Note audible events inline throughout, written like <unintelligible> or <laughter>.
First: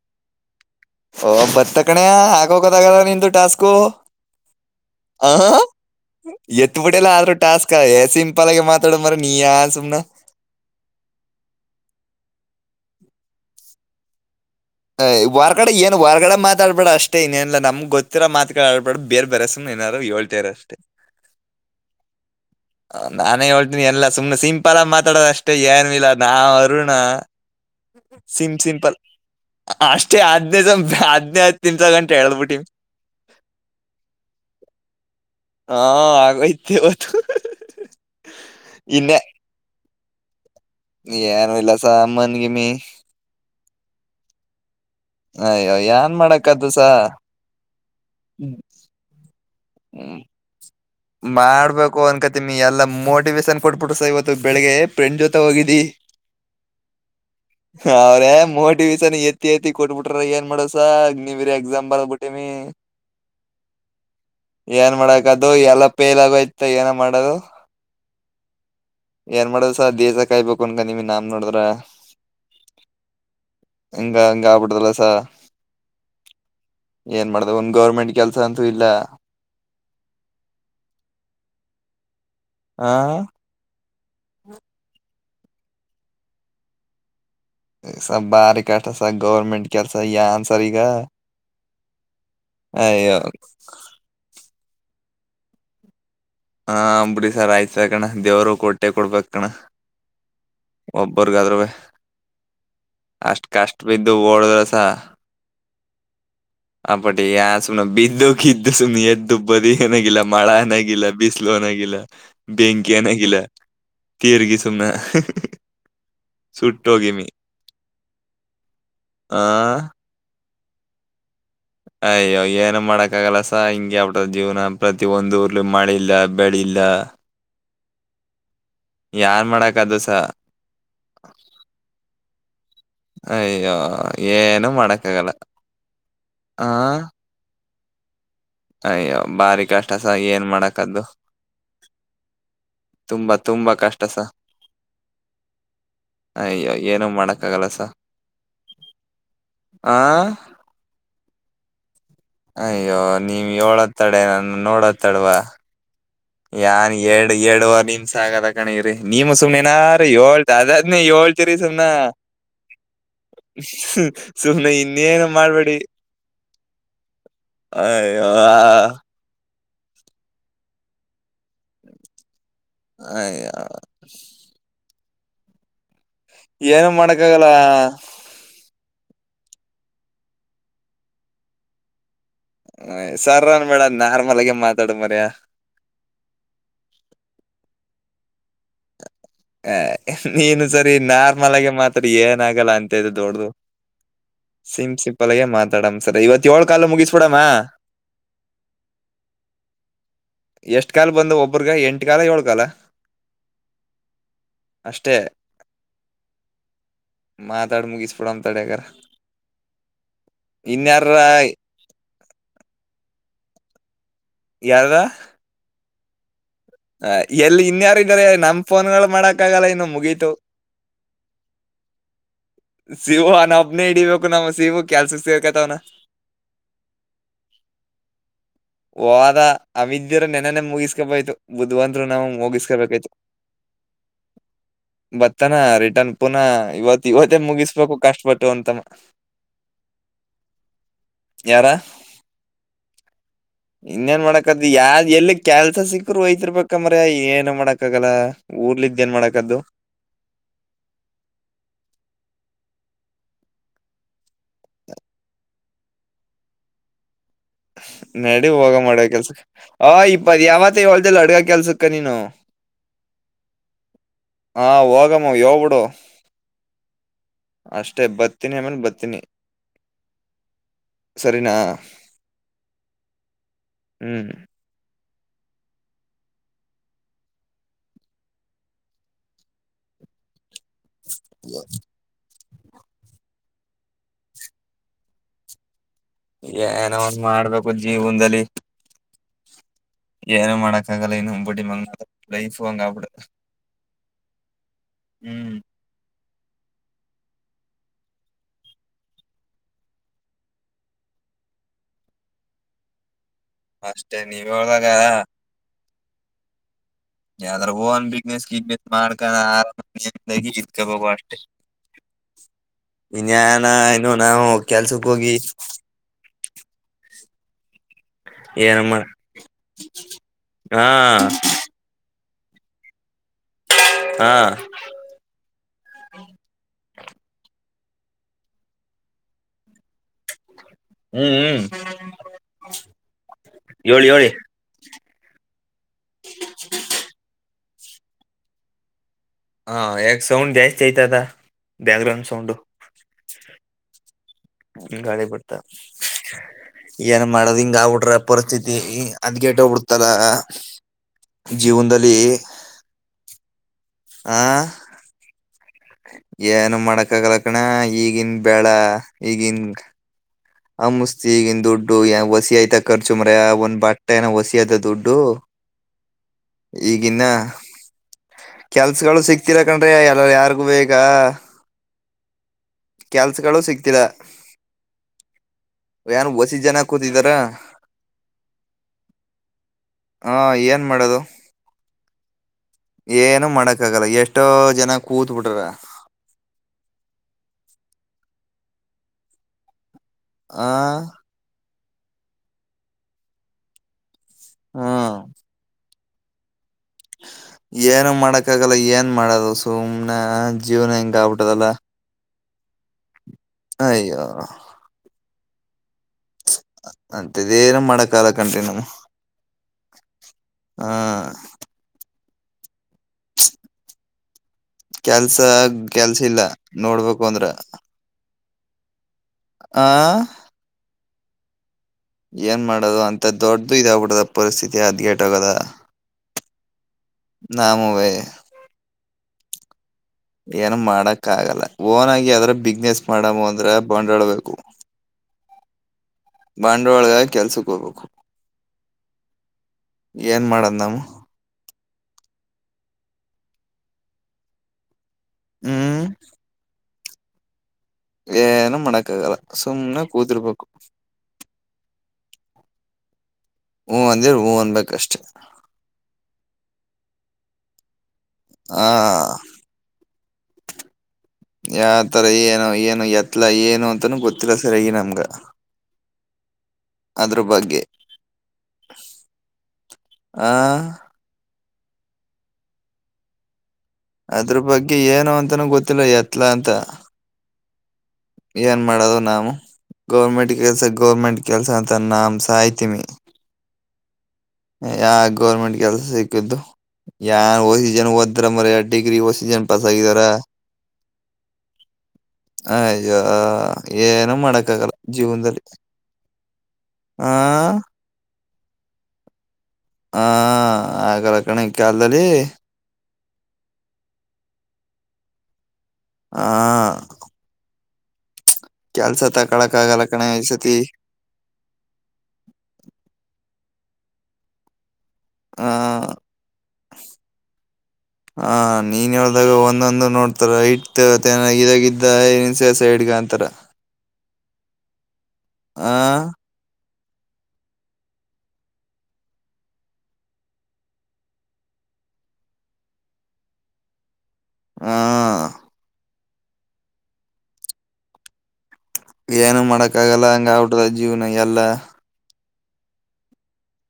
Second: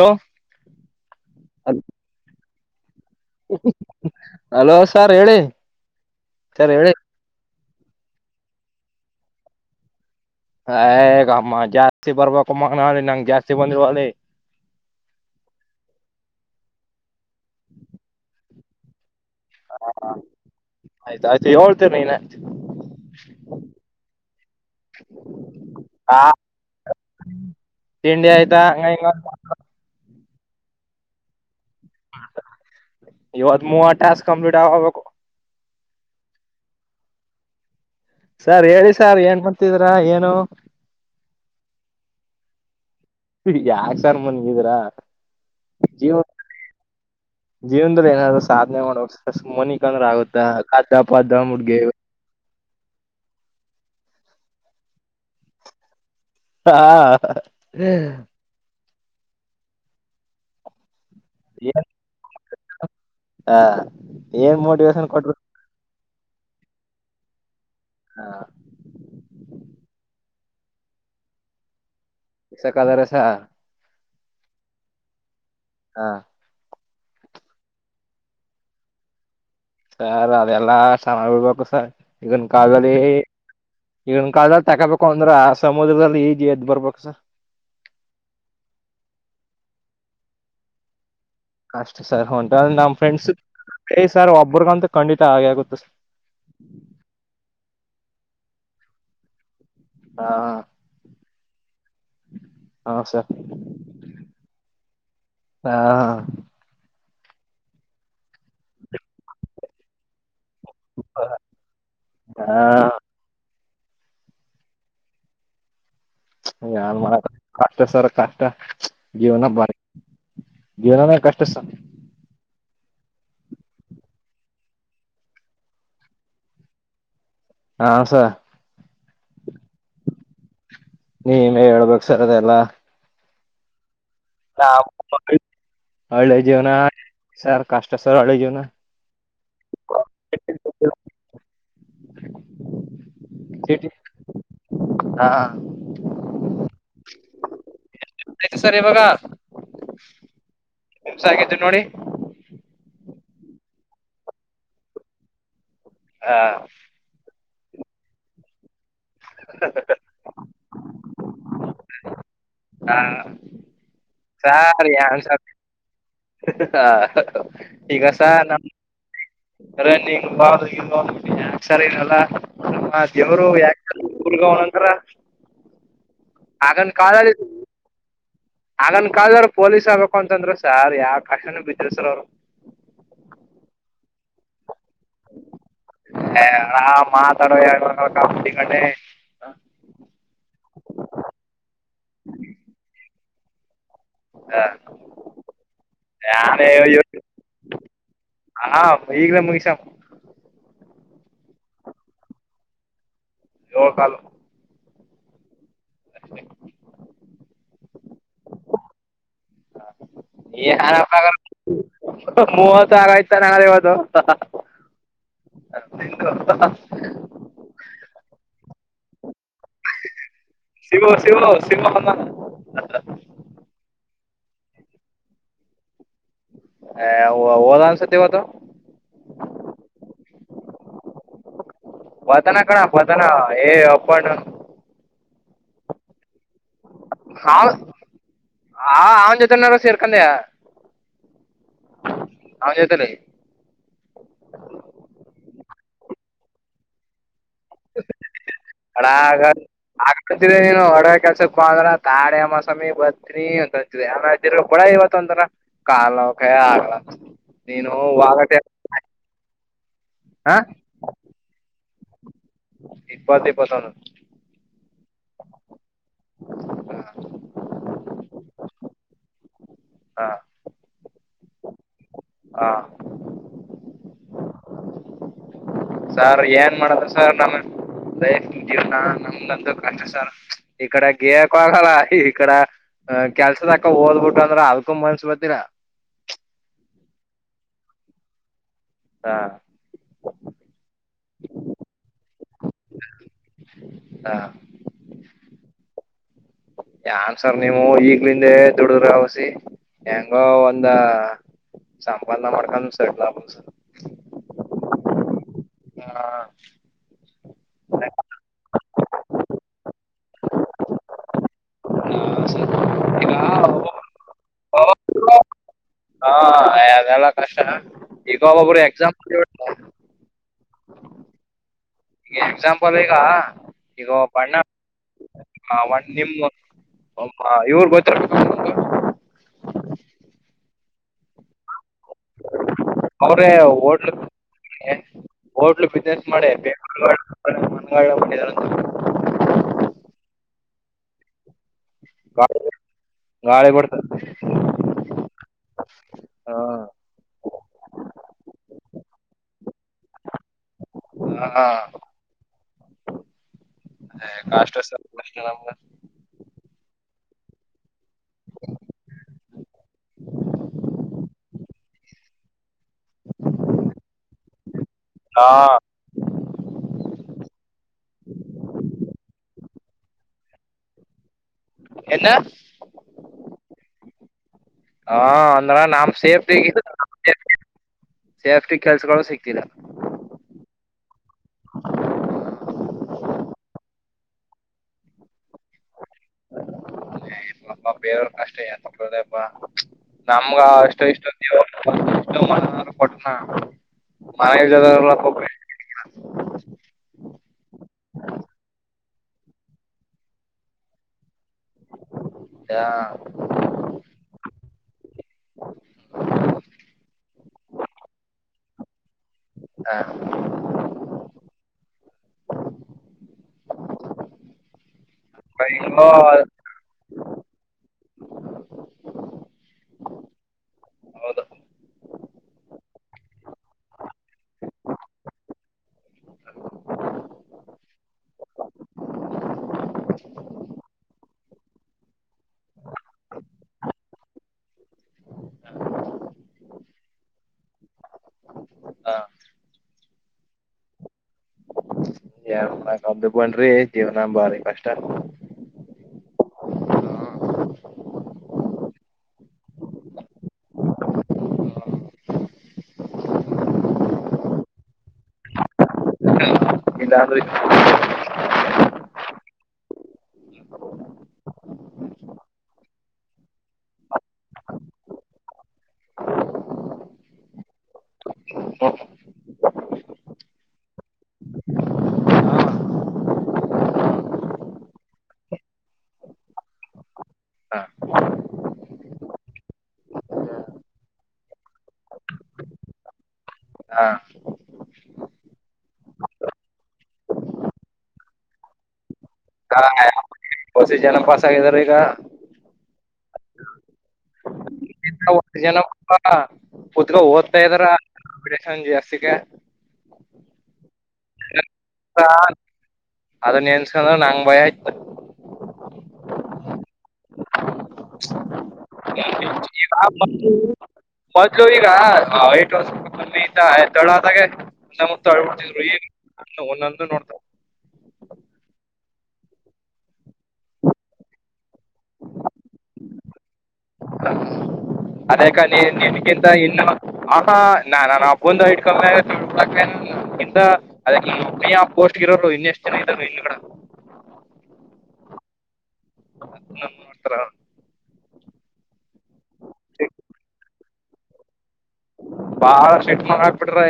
Hello ಹ ಬತಕಣೆಯ ಆಗ ಕದ ಕ ನೀ ಟಾಸ್ಕ ಹಲೋ ಸರ್ ಹೇಳಿ ಹ ಸರ್ ಎತ್ ಹೇಳಿ ಬಿಡಲ್ಲ ಆದ್ರೂ ಟಾಸ್ಕ್ ತಎ ಸಿಂಪಲ್ ಆಗಿ ಮಾತಾಡು ಮರ್ರೆ ನೀ ಆನ್ಸುಸುಮನೆ ಹಗಮ್ಮ ಜಾಸ್ತಿ ಬರುಬೇಕುಮಗನೆ ನಂಗೆ ಜಾಸ್ತಿ ಬಂದ್ರೆ ಹೇಳಿ ಏ ಹೊರಗಡೆ ಏನ್ ಹೊರಗಡೆ ಮಾತಾಡ್ಬೇಡ ಅಷ್ಟೇ ಇನ್ನೇನಾ ನಮ್ಗೆ ಗೊತ್ತಿರೋ ಮಾತಾ ಆಡ್ಬೇಡ್ದ ಹ ಆಯ್ತ ಆಯ್ತು ಯ ಹೇಳ್ತರ್ ನೀನೇ ನಾನೇ ಹೇಳ್ತೀನಿ ಎಲ್ಲ ಸುಮ್ನೆ ಸಿಂಪಲ್ ಆಗ ಮಾತಾಡೋದ ಅಷ್ಟೇ ಏನ್ ಇಲ್ಲ ಆ ನಾ ಅರುಣ ತಿಂಡಿ ಸಿಂ ಆಯ್ತಾ ಹಂಗ ಸಿಂಪಲ್ ಹಿಂಗ ಅ ಜ <unintelligible> ಆಜ್ <unintelligible> ಇವತ್ ಮೂವತ್ ಟಾಸ್ಕ್ ಕಂಪ್ಲೀಟ್ ಆಬೇಕು. <inaudible> ಹಾ ಆಗೋಯ್ತ್ ಇವತ್ತು. ಸರ್ ಹೇಳಿ ಇನ್ನೇ ಸಾರ್ ಏನ್ ಮಾಡತಿರ್. ಏನೋ. ಏನು ಇಲ್ಲಸರ್ ಅಮ್ಮನ್ಗೆಮಿ. ಯಾಕ್ ಸಾರ್ ಮನ್ಗಿದೀರಾ. ಅಯ್ಯ ಯನ್ ಮಾಡಕ್ ಆತ್ತದ್ ಸರ್. ಮೋನಿಕಣು ಅಂದ್ರ ಆಗುತ್ತಾ. <unintelligible> ಮುಡ್ಗೆ ಮಾಡ್ಬೇಕು ಅನ್ಕತಿನ್. ಎಲ್ಲ ಮೋಟಿವೇಶನ್ ಕೊಟ್ಬಿಟ್ಟರು ಸ ಇವತ್ತು ಬೆಳಿಗ್ಗೆ ಫ್ರೆಂಡ್ ಜೊತೆ ಹೋಗಿದ್ದಿ. ಹಾ. ರೇಷನ್ ಎತ್ತಿ ಎತ್ತಿ ಕೊಟ್ಬಿಟ್ರ ಏನ್ ಮಾಡೋದ್ ಸರ್. ನೀವಿರ್ ಏನ್ ಎಕ್ಸಾಮ್ ಬರಬಿಟ್ಟಿವಿ ಏನ್ ಮೋಟಿವೇಶನ್ ಕೊಟ್ರು ಮಾಡಕಾದ್ದು ಎಲ್ಲ ಲಗೋಯ್ತ ಏನ ಮಾಡೋದು. ಏನ್ ಮಾಡೋದ್ ಸರ್ ಗಿಯ್ಸಿರ್ ಕಾಯಬೇಕ್ ಕೊಂಡನ ನಿಮ ನಾಮ್ ನೋಡಿದ್ರೆ ಸೆ ಕಲರಸ <unintelligible> ಎಂಗ ಹಂಗ ಆಗ್ಬುಟ್ರಲ್ಲ ಸರ್ ಹಾ. ಏನ್ ಮಾಡೋದು ಒಂದ್ ಗೌರ್ಮೆಂಟ್ ಕೆಲ್ಸ ಅಂತೂ ಇಲ್ಲ. ಸರ್ ಅವೆಲ್ಲಾ ಸಮ ಉಡ್ಬೇಕು ಸರ್. ಈಗನ್ ಆ ಕಾಲರೆ ಈಗನ್ ಕಾಲ ತಕೋಬೇಕು ಅಂದ್ರ ಆ ಸಮುದ್ರದಲ್ಲಿ ಈಜ ಎದ್ ಬರ್ಬೇಕ ಸರ್. ಸ ಬಾರಿ ಕಾಟಸ ಗೌರ್ಮೆಂಟ್ ಕೆಲ್ಸ ಯಾನ್ಸಸಾ ಈಗ. ಅಷ್ಟ ಸರ್ ಹೊಂಟ ನಮ್ ಅಯ್ಯೋ ಫ್ರೆಂಡ್ಸ್ ಏ್ ಸರ್ ಒ. ಒಬ್ಬರ್ಗ ಅಂತ ಖಂಡಿತ ಹಾಗೆ ಆಗುತ್ತ ಸ್. ಆ ಬಿಡಿ ಸರ್ ಆಯ್ತ್ ಕಣ ದೇವರು ಕೋಟೆ ಕೊಡ್ಬೇಕ್ ಕಣ. ಹಾ ಒಬ್ಬರ್ಗಾದ್ರೂ ಹಾ ಸರ್ ಅಷ್ಟ ಕಷ್ಟ ಬಿದ್ದು ಓಡದ್ರಸ. ಹಾ ಪಟ್ಟಿ ಾ ಸುನ ಬಿದ್ದು ಕಿದ್ದು ಸುಿ ಎ್ದು ಬಿಗೆಿಲ್ಲ. ಮಳ ಏನಾಗಿಿಲ್ಲ. ನಾಗಲಾ ಹಾ ಬೆಂಕಿಯ ನಾಗಲಾ <inaudible> ತೀರ್ಗಿ ಸುಮನೆ. ಯನ್ ಮಾಡಕ್ ಕಷ್ಟ ಸರ್ ಕಷ್ಟ ಆ ಜೀವನ ಬರ್. ಏನಾನೇ ಕಷ್ಟಸ್. ಅಯ್ಯೋ ಏನು ಮಾಡಕ್ಕ ಆಗಲ್ಲಸ ಹಿಂಂಗಗೆ ಅವ್ರ ಜೀವನ ಪ್ರತಿ ಒಂದ ಊರ್ಲಿ ಮಳಿಲ್ಲ ಬೆಳಿಲ್ಲ. ಆಶಾ ಯನ್ ಮಾಡಕ್ ನೀನುೇ ಹೇಳ್ಬೇಕ ಸರ್ದೆ ಎಲ್ಲ ಅಯ್ಯೋ ನ ಏನು ಮಾಡಕ್ಕಾಗಲ್ಲ ಒಳ್ಳೆ ಜೀವನ ಆ ಸರ್ ಕಷ್ಟ ಸಾ ಹಳ್ಳಿ ಜೀವನ ಅಯ್ಯೋ ಬಾರಿ ಕಷ್ಟಸ ಏನ್ ಮಾಡಕದ್ದು ತುಂಬಾ ತುಂಬಾ ಕಷ್ಟಸ ಹಾ ಅಯ್ಯ ಏನೋ ಮಾಡಕ್ ಕಾಗಲಸ ಆಯ್ತ ಸರ್ ಇವಾಗ ಆ ಹಾಗಿದ್ದು ನೋಡಿ ಅಯ್ಯೋ ನೀವ್ ಏತ್ತಡ ನನ್ನ ನೋಡತ್ತಡವಾ ಹ ಯಾನ್ ಏಳ ಎರಡುುವಾರ ನಿಮ್ಷ ಆಗದ ಕಣಿರಿ ನೀಮ ಸುಮ್ಮ್ನೆನಾರು ಏಳ್ು ಅದಾದ್ ಏಳ್ು ಚರಿ ಸನ ಹ ಸುನೆ ಇನ್ನೇನ ಮಾಡ್ಬೇಡಿ ಹಾ ಈಗಸ ಅಯ್ಯೋ ನಮ್ಮ ರನಿಂಗ್ ಬಾರ ಇ ಯಾಕ್ ಸರ್ ಇನಲ್ಲಾ ನಮ್ಮ ದೇವರು ಅಯ್ಯೋ ಯಾಕ ಕೂಲ್ಗ ಅವನಂತತ್ರ ಏನು ಮಾಡಕ್ಕ ಆಾಗಲ್ಲ ಆಗನ್ ಕಾದರು ಪೊಲೀಸ್ ಆಗ್ಬೇಕು ಅಂತಂದ್ರ ಸರ್ ಯಾವ ಕಷ್ಟನ ಬಿದ್ರ ಸರ್ ಅವ್ರು ್ ಸರನ್ ಬೇಡ ನಾರ್ಮಲ್ ಆಗ ಮಾ ಹ ಆ ಮಾತಾಡದ್ರೆ ಕ <unintelligible> ಕಡೆ ಏ, ನೀನು ಸರಿ ನಾರ್ಮಲ್ ಆಗಿ ಮಾತಾಡಿ ಏನ ಆಗಲ್ಲ ಅಂತದ್ ದೊಡ್ದದು. ಸಿಂ ಸಿಂಪಲ್ಗೆ ಮಾತಾಡಮ. ಸರ ಇವತ್ ಏಳ್ ಕಾಲು ಮುಗಿಸಬಿಡಮ್ಮ. ಹಾ ಈಗ್ಲೇ ಮುಗಿಸಮ್ ಎಷ್ಟ್ ಕಾಲ ಬಂದವು, ಒಬ್ಬ್ರಗ ಎಂಟ್ ಕಾಲ, ಏಳ್ ಕಾಲ? ಏಳ್ ಕಾಲು ಅಷ್ಟೇ ಮಾತಾಡಿ ಮುಗಿಸಬಿಡಾನ್ ತಡಿಹಗಾರ. ಇನ್ಯಾರ <unintelligible> ಅಕ್ಕ, ನಾಳೆ ಯಾವ್ದು? ಯಾರಗ? ಬಕ <unintelligible> ಹ, ಎಲ್ಲಿ ಇನ್ಯಾರ ಇದಾರೆ ನಮ್ ಫೋನ್ಗಳು ಮಾಡಕ್ ಆಗಲ್ಲ ಇನ್ನು ಮುಗೀತು ಶಿವು, ಶಿವು, ಶಿವು ಬಂದಾನ. ಸಿವ ನಾ ಒಬ್ಬನೇ ಇಡೀ <unintelligible> ಬಬೇಕು ನಮ್ಮ ಶಿವು ಕೆಲಸಕ್ಕೆ ಸೇರ್ಕೋತಾವನೆ. ಏ ಹೋ- ಹೋದ ಅನ್ಸತಿ ಇವತ್ತು ಹೋದ. ಅವಿದ್ಯರ ನೆನೇನ ಮುಗಿಸ್ಕೋಬಯ್ತು ಬುಧ್ವಂತರು ನಾವು ವತನ ಕಣ ಮುಗಿಸ್ಕೊಬೇಕಾಯ್ತು. ವತನ ಏ ಅಪ್ಪಣ್ಣ <unintelligible> <unintelligible> ತನ ರಿಟರ್ನ್ ಪುನಃ ಇವತ್ತಿಗೂ ಹ, ಹ ಅವನ್ ಜೊತೆ ಏನರ ಸೇರ್ಕಂಡಿಯ? ಯಾರ ಅವನ ಜೊತೆಯಲ್ಲಿ ಇನ್ನೇನ್ ಮಾಡಕತ್ದು? ಯಾರ್ ಎಲ್ಲಿ ಕ್ಯಾ <unintelligible> ಕೆಲಸ ಸಿಕ್ಕರ ಒಯ್ತಿರಬೇಕಾ ಮಾರಾಯ, ಏನು ಮಾಡಕ್ಕಾಗಲ್ಲ ಊರ್ಲಿದ್ದ ಅಣ್ಣ, ಏನ್ ಹಡ ಮಾಡಕದ್ದು ಕೆಲಸಕೆ ತಡ ಮ <unintelligible> ಸಾಮಿ ಬಂತ್ರಿ ಅಂತ ಅಂತವಿ. ಆಮೇರ ತಿರುಗ ಕೊಡಯ್ಯ ಇವತೊಂದ ಅಂದ್ರ ಕಾಲ್ನೋವ್ ಕೈಆಗಲ್ಲ <unintelligible> <unintelligible> ನಡಿ ಹೋಗಮ ಅಡ್ಗೆಕೆಲ್ಸಕೆ. ಓ ಇಪ್ಪತ್ <unintelligible> ಹ ಯಾವತ್ತು ಹೇಳ್ತಿದ್ದ ಅಡಿಗೆ ಕೆಲಸಕ್ಕೆ ಕ <unintelligible> ನೀನು ಇಪ್ಪತ್ ಇಪ್ಪತ್ತೊಂದು ಆ ಓಗಮ, ಹೇಳ್ಬಿಡು. ಅಷ್ಟೆ, ಬತ್ತಿನಿ ಅನಮೇಲ್ ಬತ್ತಿನಿ. ಹಾ ಸರಿನಾ? ಹಾ <unintelligible> ಹ್ಮ್ ಸರ್, ಏನ್ ಮಾಡದು ಸರ್ ನಾನು? ಲೈಫ್, ಜೀವನ ನಮ್ದಂತೂ ಕಷ್ಟ ಸಾರ್. ಈಕಡೆ ಗೇಯಕು ಆಗಲ್ಲ, ಈಕಡೆ ಆ ಕೆಲಸದಕ ಓದ್ಬುಟ್ಟೋ ಅಂದ್ರ, ಅದಕೂ ಮನ್ಸ ಬತ್ತಿಲ್ಲ ಏನೋ ಒಂದ್ ಮಾಡಬೇಕು ಜೀವನದಲ್ಲಿ. ಹಾ ಏನು ಮಾಡಕ್ಕ ಆಗಲ್ಲ ಇನ್ನು ಬಡ್ಡಿ ಮಗಂದ್ ಲೈಫು ಹಂಗಾಗ್ಬಿಟ್ಟದ್ ಹಾ ಹ್ಮ್ ಯಾರ್ ಸರ್ ನೀವು ಈಗ್ಲಿಂದೆ ದುಡ್ರ ವಸಿ ಹೆಂಗೊ ಒಂದ ಸಂಬಧ ಮಾಡ್ಕೊಂಡ್ ಸೆಟ್ಲ್ ಆಗ್ <unintelligible> ಸರ್ ಅಷ್ಟೇ ನೀವ್ ಹೇಳ್ದಾಗ ಯಾ ಯದಾರುವ ಒಂದ್ ಬುಸಿನೆಸ್ ಈಗ್ಬೆ ಮಾಡ್ಕೊಂಡು ಆರಾಮಾಗಿ <unintelligible> ಅಷ್ಟೇ ಈಗ ಹಾ ಇನ್ಯಾನ ಇನ್ನು ನಾವು ಕೆಲ್ಸಕ್ಕ್ ಹೋಗಿ ಫ್ರೆಶ್ ಆ ಇವಾಗ್ ಏನ ಒಬ್ಬೊಬ್ರೆ ಮಾಡ ಎಕ್ಸಾಮ್ <unintelligible> ಹಾ. ಎಕ್ಸಾಮಂಪಲ್ ಐತಿ. ಗೊತ್ತಾ ಈಗ ಹಾ ಒಬ್ಬ ಅಣ್ಣ ವ ನಿಮ್ಮ. <unintelligible> ಇವರ ಗೊತ್ತಿರಬೇಕ ನಿಮಗ. ಹ್ಮ್ ಹ್ಮ್. ಅವ್ರೇ ಹೇಳಿ ಹೋಟೆಲ್. ಹೇಳಿ <unintelligible> ಹೋಟಲ್. ಬಿಜಿನೆಸ್ ಮಾಡಿ. <unintelligible> <unintelligible> ಹಾ ಯಾಕ ಸೌಂಡ್ ಜಾಸ್ತಿ ಐತದ. ಬ್ಯಾಕ್ ಗ್ರೌಂಡ್ ಸೌಂಡು ಗಾಳಿ ಬರ್ತದೆ ಗಾಳಿ ಬಿಡ್ತ ಏನ ಮಾಡದ ಹಿಂಗ. ನಾವ ಉಡ್ರ ಪರಿಸ್ಥಿತಿ ಹದಗೆಟ್ಟ ಹೋಗ್ಬಡ್ತದ. ಹಾ ಜೀವನದಲ್ಲಿ. <inaudible> ಏ ಆ <unintelligible> ಅಷ್ಟೇ ನಮ್ದ. ಹೆಳಕಗಲ್ಲ ಕನ್ಯ ಈಗಿನ ಬ್ಯಾಳ ಈಗಿನ. ಆ ಮುಸ್ತಿ ಈಗಿನ ದುಡ್ಡು ಯ ವಸಿ ಆಯ್ತ. ಖರ್ಚು ಮಾರಾಯ ಒಂದ ಬಟ್ಟೆನ ವಸಿಯದ ದುಡ್ಡು ಹಾ ಈಗ ಇನ್ನ ಕೆಲ್ಸಗಳು ಸಿಕ್ತಿಲ್ಲ. <unintelligible> ಎಲ್ಲಾ ಯಾರಗುವೆ ಈಗ. ಎನ್ನ. ಕೆಲ್ಸಗಳು ಸಿಗ್ತಿಲ್ಲ. ಹಾ. ಅಂದ್ರ ನಮ್ ಏನ ವಸಿ ಸೇಫ್ಟಿ ಜನ ಕೂತಿದಾರ ಸೇಫ್ಟಿ ಕೆಲ್ಸಗಳು ಸಿಕ್ತಿಲ್ಲ ಹ ಏನ ಮಾಡೋದು ಏನು ಮಾಡಕ. ಕಾಗಲ್ಲ ಎಷ್ಟೋ ಜನ ಕೂತ ಬಿಟ್ಟರ. ಏ ಪಾಪ ಬೇರೆವರ ಬೇರ ಕಷ್ಟ. <unintelligible> ನಮ್ಗ ಆ ಅಷ್ಟು ಇಷ್ಟೊ ದೇವರ. ದುಡ್ಡು ಮನಾರ ಕೊಟ್ನ. ಹ್ಮ್ <unintelligible> <inaudible> ಏನು ಮಾಡಕ್ಕಾಗಲ್ಲ ಏನ. ಏನ ಮಾಡೋದು ಸುಮ್ನೆ ಜೀವನ ಹಿಂಗ. ಆಗ್ಬಿಟ್ಟದಲ್ಲ ಯ. ಅಯ್ಯೋ. ಅಂತದೇನ ಮಾಡಕ್ಕಾಲ <unintelligible> ಹಾ. ಕೆಲ್ಸ ಕೆಲ್ಸ ಇಲ್ಲ ನೋಡ್ಬೇಕು ಅಂದ್ರ. <inaudible> ಆ. ಹೌದು ಏನ ಮಾಡೋದು ಅಂತ ದೊಡ್ಡದು ಇದಾಗ್ಬಿಡದ ಪರಿಸ್ಥಿತಿ ಹದಗೆಟ್ಟ ಹೋಗದ ನಾವುವೇ. ಏನ ಮಾಡಕ ಆಗಲ್ಲ ಓನ್ ಆಗಿ ಯಾವುದಾರ ಬಿಸ್ನೆಸ್ ಮಾಡೋಮು ಅಂದ್ರ ಬಂಡಾಳ್ಬೇಕು. ಬಂಡವಾಳಗಾಗ ಕೆಲ್ಸಕ್ಕ ಹೋಗ್ಬೇಕು. ಹ ಏನ ಮಾಡದ ನಾವು. ಏನ ಮಾಡಾಕಾಗದು ಬನ್ನಿರಿ ಜೀವನ ಬಾರಿ ಕಷ್ಟ ಅದ. ಹ್ಮ್. ಏನು ಮಾಡಕ ಆಗಲ್ಲ ಸುಮ್ನೆ ಕೂತಿರಬೇಕು. ಹೂ ಅಂದಿರ ಹೂ ಅನ್ಬೇಕಷ್ಟೆ. ಇಲ್ಲಾಂದ್ರೆ. <unintelligible> ಹಾ ಯಾವತರ ಏನು ಏನು ಎತ್ಲ ಏನು ಅಂತನೂ ಗೊತ್ತಿಲ್ಲ ಸರಿಯಾಗಿ ನಮ್ಗ. ಅದ್ರ ಬಗ್ಗೆ ಆ. ಅದರ ಬಗ್ಗೆ ಏನು ಅಂತನೂ ಗೊತ್ತಿಲ್ಲ ಎತ್ಲ ಅಂತ. ಹ ಏನ ಮಾಡದು ನಾವು ಗೌರ್ಮೆಂಟ್ ಕೆಲ್ಸ ಗೌರ್ಮೆಂಟ್ ಕೆಲ್ಸ ಅಂತ ನಮ್ಮ ಸಾಯತೀಮೀ ಹ ಯ ಯಾವ ಗೌರ್ಮೆಂಟ್ ಕೆಲ್ಸ ಸಿಕ್ಕಿದ್ದು ಯಾನ ವಸಿ ಜನ ಓದ್ರ ಮಾರಾಯ ಡಿಗ್ರಿ ವಸಿ. <unintelligible> ವಸಿ ಜನ ಪಾಸ ಆಗಿದರ ಈಗ. ಯ ಏನು ಮಾಡಕ್ಕ ಆಗಲ್ಲ. ಓ ಜೀವನದಲ್ಲಿ ಏನವ್ವ ಕೂತ್ಕೊಂಡ್ ಆ ಓದ್ತಾ ಇದಾರ. <unintelligible> ಹಾ ಆಗಲ್ಲ ಕಣೆ. ಈ ಕಾಲದಲ್ಲಿ. ಅದ ನಿನ್ಸಕಂಡ್ರೆ ನಂಗ ಭಯ ಆತ. ಹಾ. ಕೆಲ್ಸ ತಕ್ ಈಗ ಮೊದ್ಲು ಮೊದ್ಲು ಈಗ ಟ್ ವರ್ ಮಂತ ಆಯ್ತ. ತಡದಾಗೆ. ನ ಮ ಆ ಆಳ್ಬಿಡ್ತಿದ್ರು ಏ ಒಂದೊಂದು ನೋಡ್ತ ಆ ನೀನ್ ಹೇಳ್ದಾಗ ಒಂದೊಂದು ನೋಡ್ತಾರ ಐಟ್ ಇದಾಗ ಇದಿದ್ದಸ ಸೈಡ್ಗ ಅಂತಾರ. ಅದೇಕ ಲೇ ಆ ಇದಕ್ಕಿಂತ ಇನ್ನು ಆ ನಾ ನಾನನ್ ಆ ಬಂದು ಐಟ್ ಕಮ್ಮಿ ಆಗ ಅದ ಇ ಆ ಪೋಸ್ಟ್ ಇಿರೋರು ಇನ್ ಎಷ್ಟ್ ಜನ ಇದರು ಇಲ್ಲಿ ಕಡ ಹಾ ನೋಡ್ತಾರ ಏನು ಮಾಡಕ್ಕ ಆಗಲ್ಲ ಹಂಗ ಅವಟದ ಜೀವ್ನ ಎಲ್ಲ ಬಾಳ ೆಟ್ನ ಆಪಟ್ರ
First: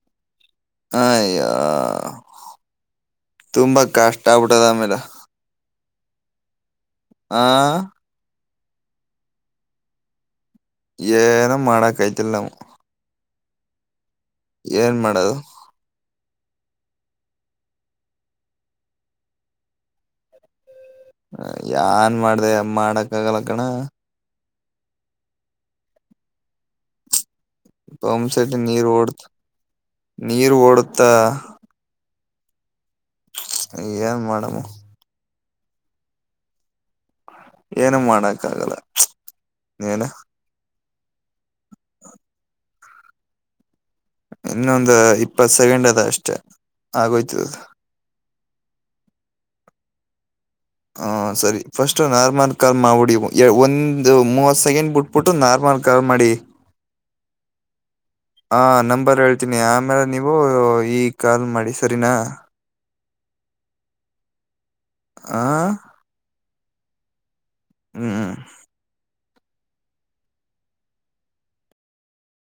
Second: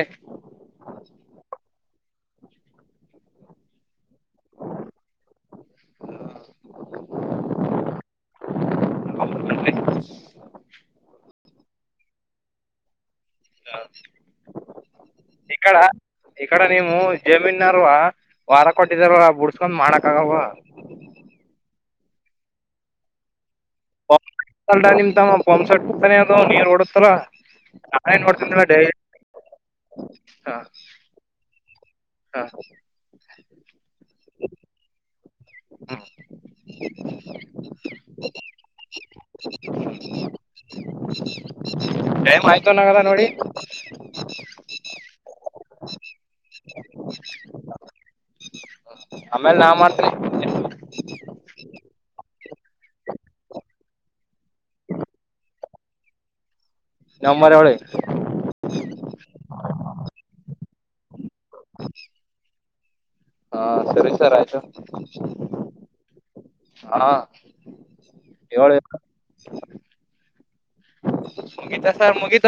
ಹಯ್ಯ ತುಂಬಾ ಕಷ್ಟ ಆಗ್ಬಿಟ್ಟದ ಆಮೇಲೆ ಹ ಏನೋ ಮಾಡಾಕ್ಐ್ತಿಲ್ ನಾವ ಏನ್ ಮಾಡದು ಈ ಕಡ ಈ ಕಡೆ ನೀವು ಜಮೀನ್ಾರವ ವಾರ ಕೊಟ್ಟಿದಾರ ಬುಡ್ಸ್ಕೊಂಡ್ ಮಾಡಕ ಆಗವ ಯಾನ್ ಮಾಡ್ದ ಮಾಡಕ್ಕ ಆಗಲ ಕಣ ಅಡ ನಿಮ್ ತಮ್ಮ ಪಾಂಸ್ಟ್ಟ ತಾನೆ ಅದ ನೀರ್ ಹೊಡತಾರ ಪಂಪ ಸಟ ನೀ ರೋಡ್ತ ನೀರು ಓಡುತ್ತಾ ಏನ್ ಮಾಡಡಮು ಏನು ಮಾಡಕ್ಕ ಆಗಲ್ಲ ನೀಏನು ಟೈಮ್ ಆಯ್ತು ನಗದ ನೋಡಿ ಇನ್ನೊಂದು ಇಪ್ಪತ್ ಸೆಕೆಂಡ್ ಅದ ಅಷ್ಟೆ ಆಗೋಯ್ತದದು ಆಮೇಲ್ ನಾನ್ ಮಾಡ್ತ್ರಿ ಹಾ ಸರಿ ಫಸ್ಟ್ ನಾರ್ಮಲ್ ಕರ್ ಮಾಡಿ ಒಂದು ಮೂವತ್ ಸೆಕೆಂಡ್ ಬಿಟ್ಬಿಟ್ಟು ನಾರ್ಮಲ್ ಕರ್ಲ್ ಮಾಡಿ ನಮ್ಮರ ಎ ಅವಳ ಹ ನಂಬರ್ ಹೇಳ್ತೀನಿ ಆಮೇಲೆ ನೀವು ಈಗ್ ಕಾಲ್ ಮಾಡಿ ಸರಿನಾ ಸ ಸರ್ ಆಯತು <inaudible> ಆ ಹಾ ಹ್ಮ್ ಯ ಮುಗಿತಾ ಸರ್ ಮುಗಿತ